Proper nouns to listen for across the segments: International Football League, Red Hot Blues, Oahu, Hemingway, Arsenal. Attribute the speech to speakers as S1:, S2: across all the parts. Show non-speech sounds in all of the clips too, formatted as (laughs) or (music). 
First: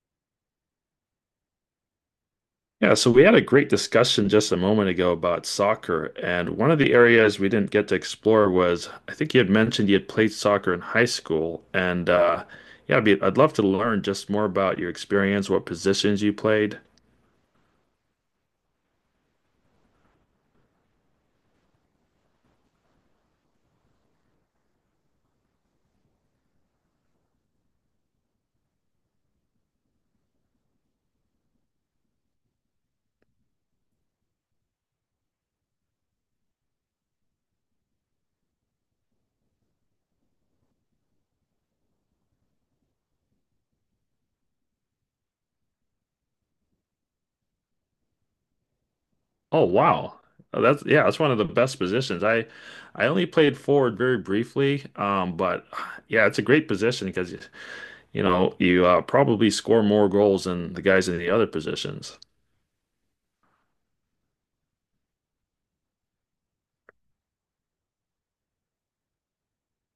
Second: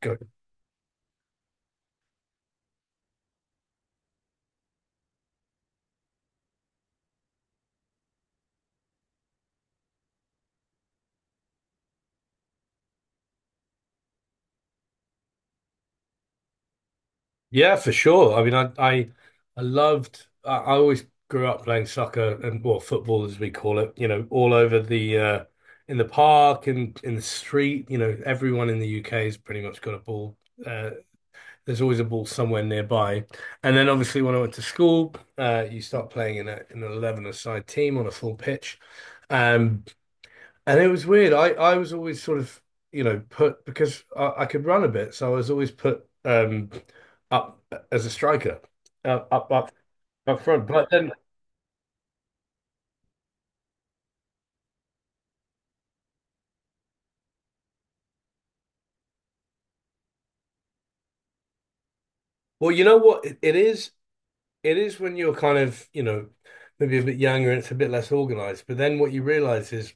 S1: Good.
S2: Yeah, so we had a great discussion just a moment ago about soccer, and one of the areas we didn't get to explore was I think you had mentioned you had played soccer in high school, and yeah, I'd love to learn just more about your experience, what positions you played.
S1: Yeah, for sure. I mean, I loved. I always grew up playing soccer and, well, football as we call it. You know, all over the in the park and in the street. You know, everyone in the UK has pretty much got a ball. Uh, there's always a ball somewhere nearby. And then obviously when I went to school, you start playing in an 11-a-side team on a full pitch. Um, And it was weird. I was always sort of, you know, put because I could run a bit, so I was always put up as a striker, uh, up
S2: Oh,
S1: up
S2: wow.
S1: up
S2: Oh,
S1: front.
S2: that's
S1: But
S2: yeah,
S1: then,
S2: that's one of the best positions. I only played forward very briefly, but yeah, it's a great position because you know you probably score more goals than the guys in the other positions.
S1: well, you know what? It is when you're kind of, you know, maybe a bit younger and it's a bit less organized. But then what you realize is,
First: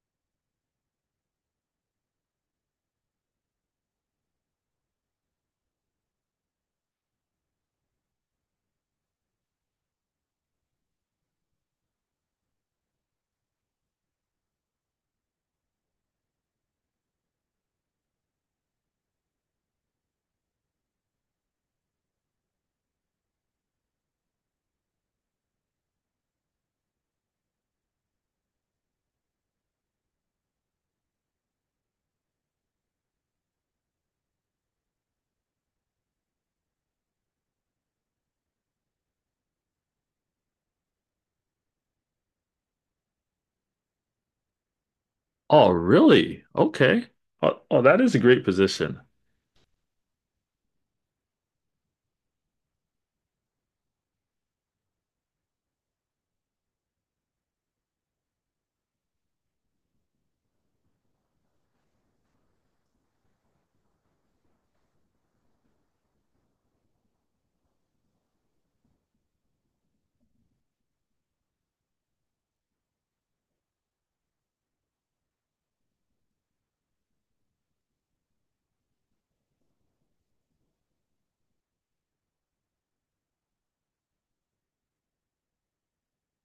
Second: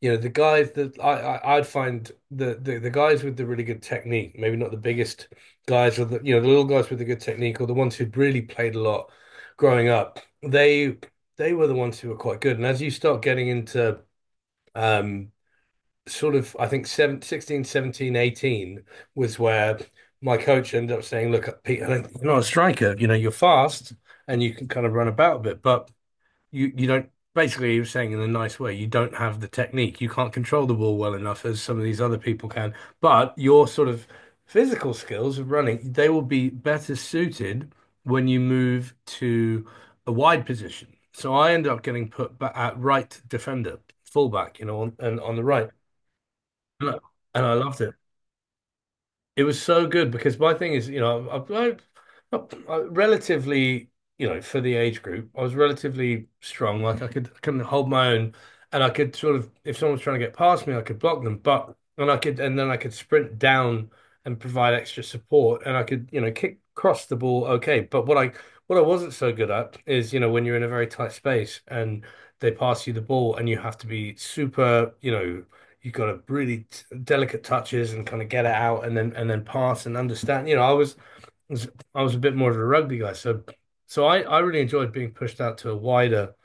S1: you know, the guys that I'd find, the the guys with the really good technique, maybe not the biggest guys, or, the you know, the little guys with the good technique, or the ones who'd really played a lot growing up. They were the ones who were quite good. And as you start getting into, um sort of I think seven 16 17 18 was where my coach ended up saying, "Look, Pete, I think you're not a striker. You know, you're fast and you can kind of run about a bit, but." You don't, basically he was saying in a nice way, you don't have the technique, you can't control the ball well enough as some of these other people can, but your sort of physical skills of running, they will be better suited when you move to a wide position. So I end up getting put back at right defender, fullback, you know, and on the right.
S2: Oh, really?
S1: And
S2: Okay.
S1: I
S2: Oh,
S1: loved
S2: oh,
S1: it.
S2: that is a great position.
S1: It was so good because my thing is, you know, I relatively, you know, for the age group, I was relatively strong. Like I can hold my own, and I could sort of, if someone was trying to get past me, I could block them. But And I could, and then I could sprint down and provide extra support, and I could, you know, kick, cross the ball okay. But what I wasn't so good at is, you know, when you're in a very tight space and they pass you the ball, and you have to be super, you know, you've got to really delicate touches and kind of get it out, and then pass and understand. I was I was a bit more of a rugby guy, so I really enjoyed being pushed out to a wider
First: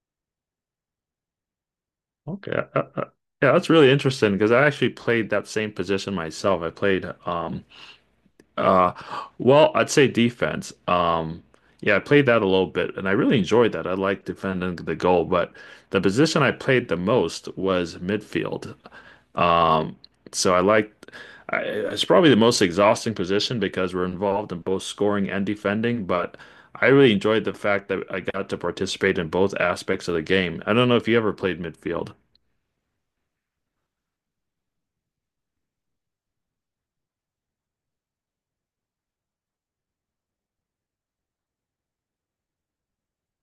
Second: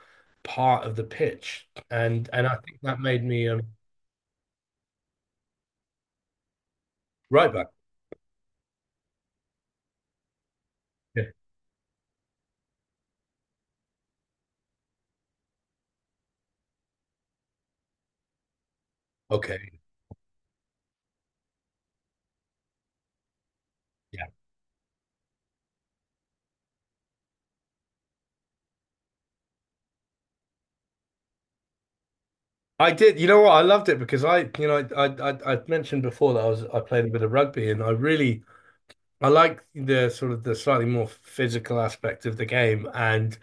S1: part of the pitch, and
S2: Okay.
S1: I think that made me,
S2: Yeah, that's really interesting because I actually played that same position myself. I played
S1: right back.
S2: uh well, I'd say defense.
S1: Yeah.
S2: Yeah, I played that a little bit and I really enjoyed that. I like defending the goal, but the position I played the most was midfield.
S1: Okay.
S2: Um, so it's probably the most exhausting position because we're
S1: Yeah.
S2: involved in both scoring and defending, but I really enjoyed the fact that I got to participate in both aspects of the game. I don't know if you ever played midfield.
S1: I did. You know what? I loved it because, I, you know, I mentioned before that I played a bit of rugby, and I really, I like the sort of the slightly more physical aspect of the game. And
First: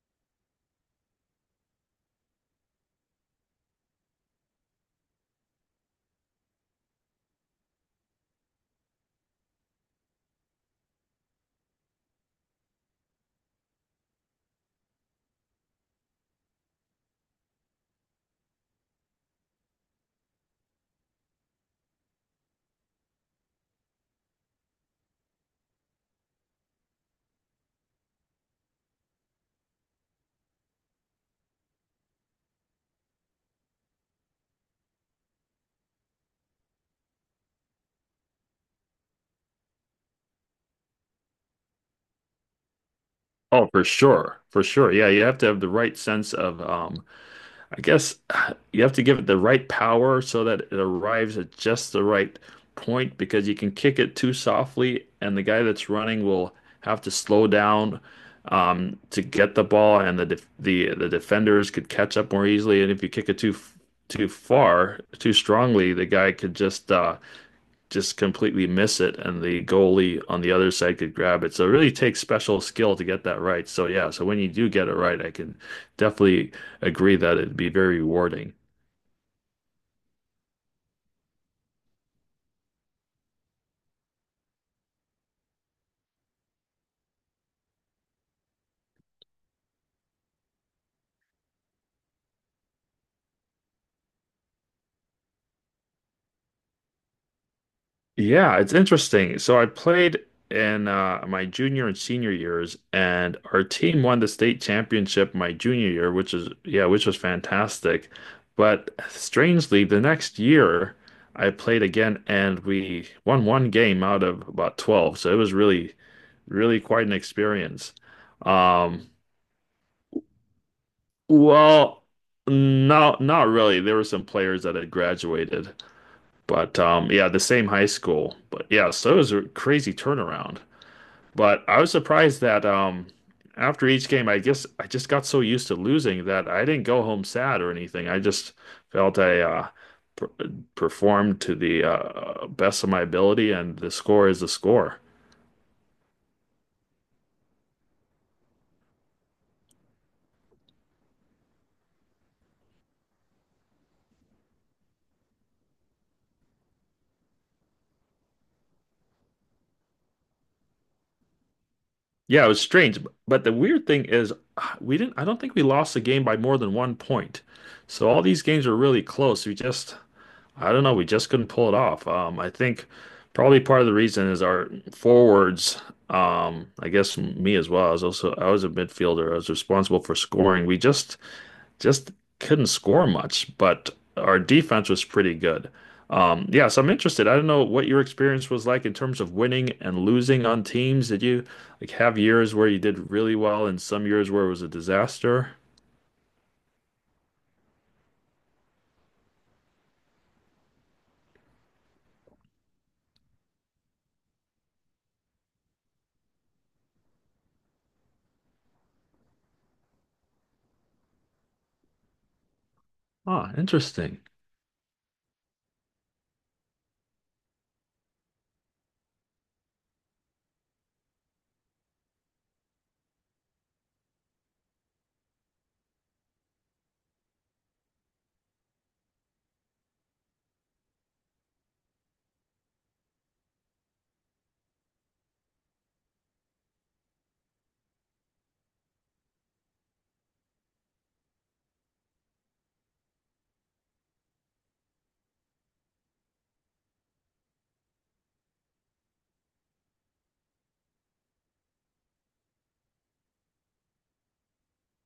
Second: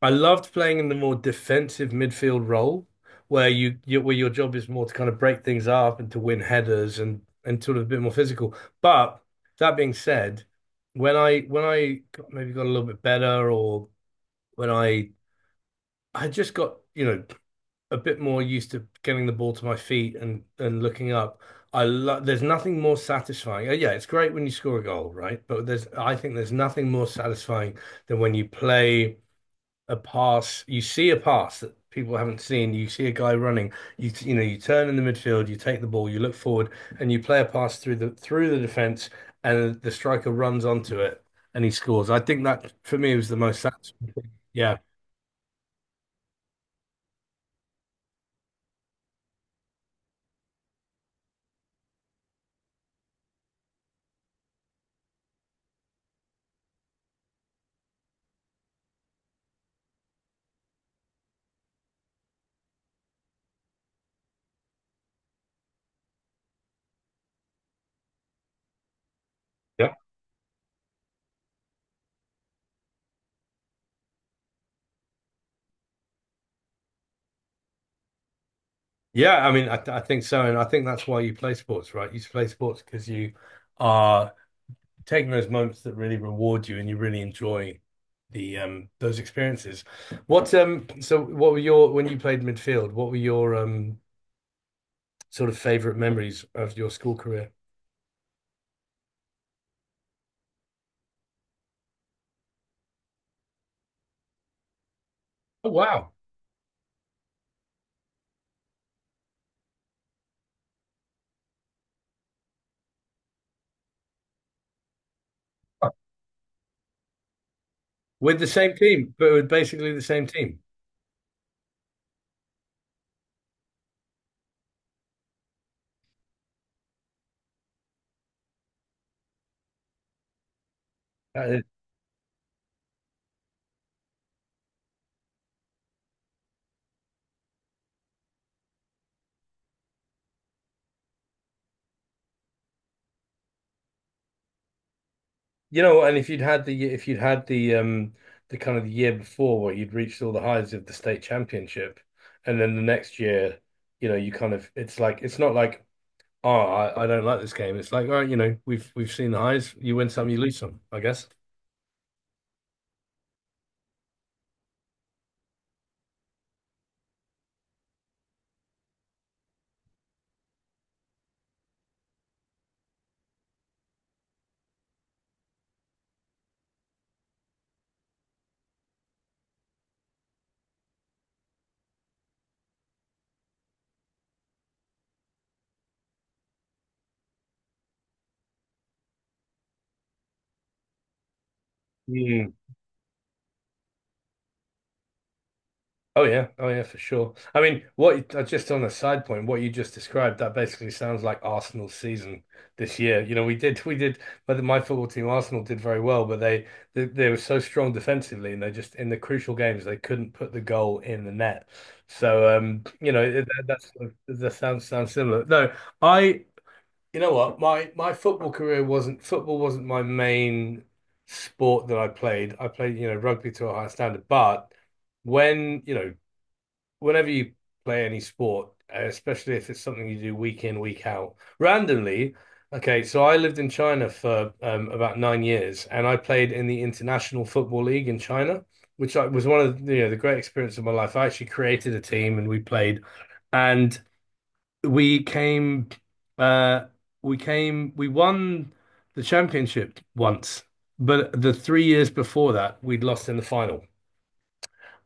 S1: I loved playing in the more defensive midfield role, where your job is more to kind of break things up and to win headers and sort of a bit more physical. But that being said, when I got, maybe got a little bit better, or when I just got, you know, a bit more used to getting the ball to my feet and looking up. I love. There's nothing more satisfying. Yeah, it's great when you score a goal, right? But there's, I think there's nothing more satisfying than when you play a pass. You see a pass that people haven't seen. You see a guy running. You you know, you turn in the midfield. You take the ball. You look forward, and you play a pass through the defense, and the striker runs onto it and he scores. I think that for me was the most
S2: Oh, for sure. For
S1: Yeah,
S2: sure. Yeah, you have to have the right sense of I guess you have to give it the right power so that it arrives at just the right point because you can kick it too softly, and the guy that's running will have to slow down to get the ball, and the defenders could catch up more easily. And if you kick it too far, too strongly, the guy could just completely miss it and the
S1: yeah,
S2: goalie on the other side could grab it. So it really takes special skill to get that right. So yeah, so when you do get it right, I can definitely agree that it'd be very rewarding.
S1: yeah. I mean, I think so, and I think that's why you play sports, right? You play sports because you are taking those moments that really reward you, and you really enjoy the, those experiences. What so what were your, when you played midfield, what were your sort of favorite memories of your school career?
S2: Yeah, it's interesting. So I played in my junior and senior years, and our team won the state championship my
S1: Oh,
S2: junior
S1: wow.
S2: year, which is yeah, which was fantastic. But strangely, the next year I played again, and we won one game out of about 12. So it was really quite an experience.
S1: With the same
S2: Um,
S1: team, but with basically the same team.
S2: well, no, not really. There were some players that had graduated, but yeah, the same high school. But yeah, so it was a crazy turnaround.
S1: Uh,
S2: But I was surprised that after each game, I guess I just got so used to losing that I didn't go home sad or anything. I just felt I per performed to the best of my ability, and the score is the score.
S1: you know, and if you'd had the, if you'd had the, the kind of the year before where you'd reached all the highs of the state championship, and then the next year, you know, you kind of, it's like, it's not like, oh, I don't like this game. It's like, all right, you know, we've seen the highs. You win some, you lose some, I guess.
S2: Yeah, it was strange. But the weird thing is, we didn't, I don't think we lost the game by more than 1 point. So all these games were really close. I don't know, we just couldn't pull it off. I think probably part of the reason is our forwards, I guess me as well. I was a midfielder. I was responsible for scoring. We just couldn't score much, but our defense was pretty good. Yeah, so I'm interested. I don't know what your experience was like in terms of winning and losing on teams. Did you like have
S1: Mm.
S2: years where you did really well and some years where it was a disaster?
S1: Oh yeah, oh yeah, for sure. I mean, what, just on a side point, what you just described, that basically sounds like Arsenal's season this year. You know, we did, but my football team, Arsenal, did very well, but they were so strong defensively, and they just, in the crucial games they couldn't put the goal in the net. So, you know,
S2: Ah,
S1: that, that's sort
S2: interesting.
S1: of- that sounds sounds similar. No, I, you know what, my football career wasn't, football wasn't my main sport that I played. I played, you know, rugby to a high standard, but, when you know, whenever you play any sport, especially if it's something you do week in, week out, randomly. Okay, so I lived in China for, about 9 years, and I played in the International Football League in China, which was one of the, you know, the great experience of my life. I actually created a team, and we played, and we came, uh, we came, we won the championship once, but the 3 years before that, we'd lost in the final.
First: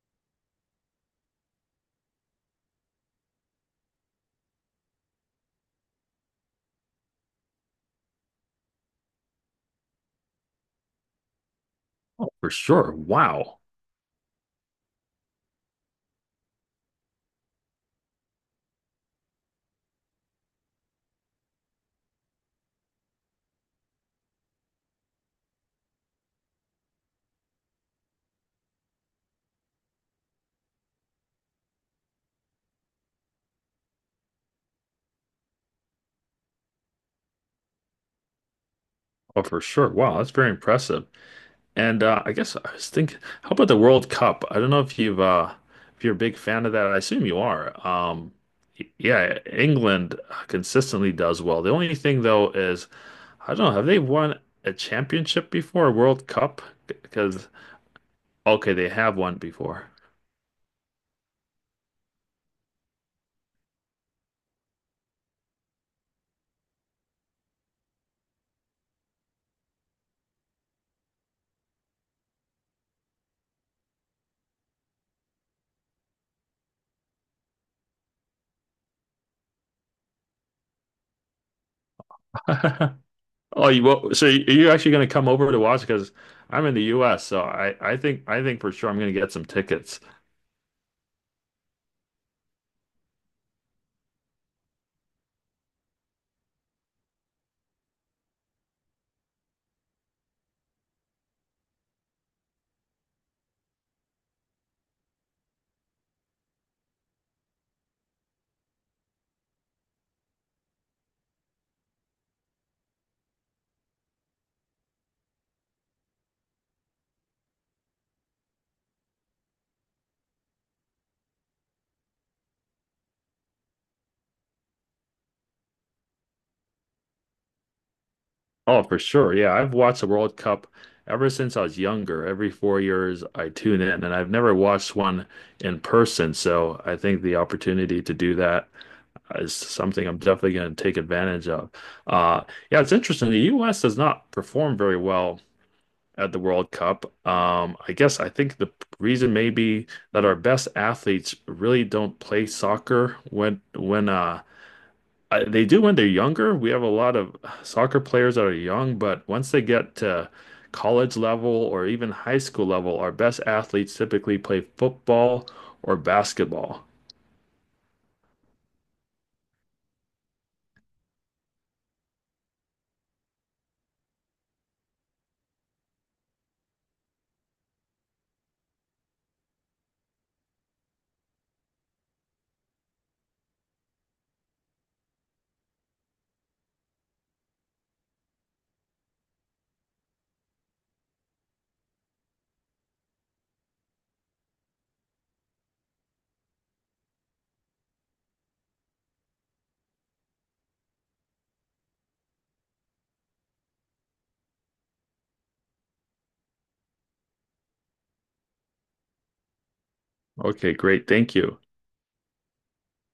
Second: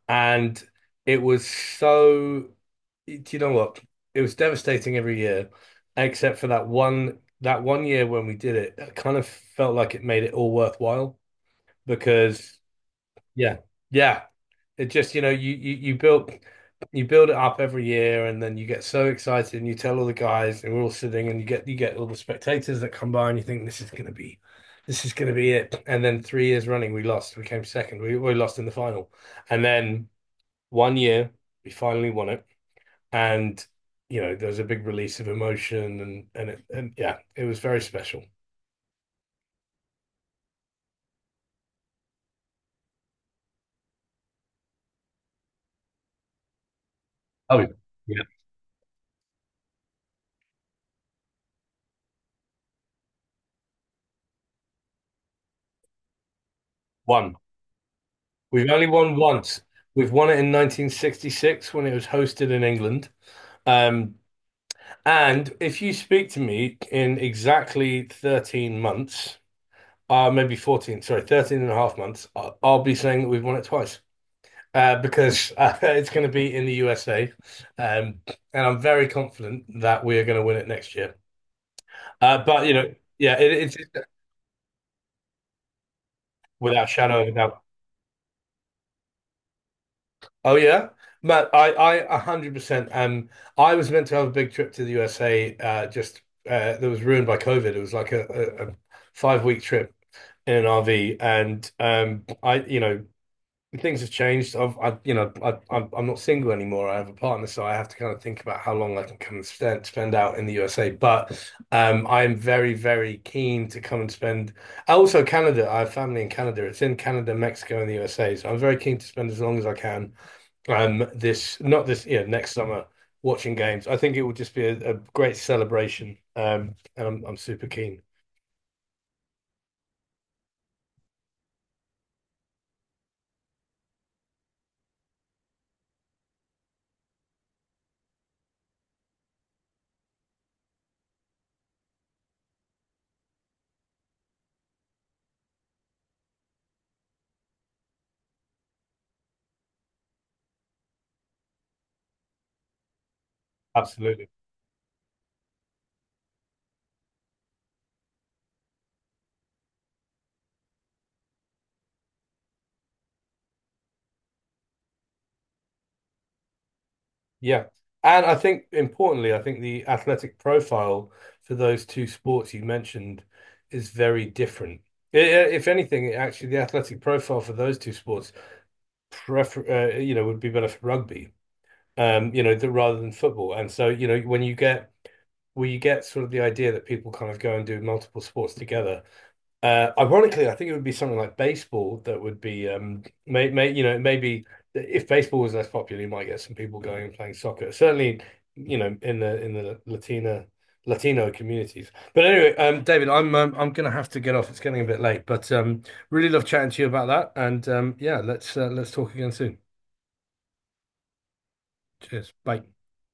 S1: And it was so, do you know what? It was devastating every year, except for that one year when we did it. I kind of felt like it made it all worthwhile
S2: Oh, for
S1: because,
S2: sure.
S1: yeah,
S2: Wow.
S1: yeah. It just, you know, you build, you build it up every year, and then you get so excited, and you tell all the guys, and we're all sitting, and you get all the spectators that come by, and you think this is gonna be, this is gonna be it. And then 3 years running we lost. We came second. We lost in the final. And then one year, we finally won it, and you know, there was a big release of emotion, and yeah, it was very special.
S2: Oh, for sure. Wow, that's very impressive. And I guess I was thinking, how about the World Cup? I don't know if you've if you're a big fan of that. I assume you
S1: Oh,
S2: are.
S1: yeah.
S2: Yeah, England consistently does well. The only thing though is I don't know, have they won a championship before a World Cup?
S1: One.
S2: Because
S1: We've
S2: okay,
S1: only
S2: they
S1: won
S2: have won
S1: once.
S2: before.
S1: We've won it in 1966 when it was hosted in England. Um, and if you speak to me in exactly 13 months, maybe 14, sorry, 13 and a half months, I'll be saying that we've won it twice. Because (laughs) it's going to be in the USA, um, and I'm very confident that we are going to win it next year. But you know,
S2: (laughs)
S1: yeah,
S2: Oh, you're actually going to come over to watch? Because I'm in the
S1: without a shadow
S2: U.S.,
S1: of a
S2: so
S1: doubt.
S2: I think for sure I'm going to get some tickets.
S1: Oh yeah, Matt, I 100%. I was meant to have a big trip to the USA. Just that was ruined by COVID. It was like a 5 week trip in an RV, and I, you know, things have changed. I've, you know, I'm not single anymore. I have a partner, so I have to kind of think about how long I can come and spend, spend out in the USA. But I am very, very keen to come and spend. Also, Canada. I have family in Canada. It's in Canada, Mexico, and the USA. So I'm very keen to spend as long as I can. This not this, yeah, next summer watching games. I think it will just be a great celebration. And I'm super keen.
S2: Oh, for sure. Yeah, I've watched the World Cup ever since I was younger. Every 4 years, I tune in, and I've never watched one in person. So I think the opportunity to do that is something I'm definitely going to take advantage of. Uh, yeah, it's interesting. The U.S. does not perform very well at the World Cup. I guess I think the reason may be that our best athletes really don't play soccer when when
S1: Absolutely.
S2: uh, I, they do when they're younger. We have a lot of soccer players that are young, but once they get to college level or even high school level, our best athletes typically play football or basketball.
S1: Yeah. And I think importantly, I think the athletic profile for those two sports you mentioned is very different. I- i- If anything, actually, the athletic profile for those two sports prefer, you know, would be better for rugby, you know, th rather than football. And so, you know, when you get, where you get sort of the idea that people kind of go and do multiple sports together, ironically, I think it would be something like baseball that would be, you know, maybe if baseball was less popular, you might get some people going and playing soccer. Certainly, you know, in the Latina, Latino communities. But anyway, David, I'm gonna have to get off. It's getting a bit late, but really love chatting to you about that. And yeah, let's, let's talk again soon.
S2: Okay, great. Thank you.
S1: Cheers. Bye.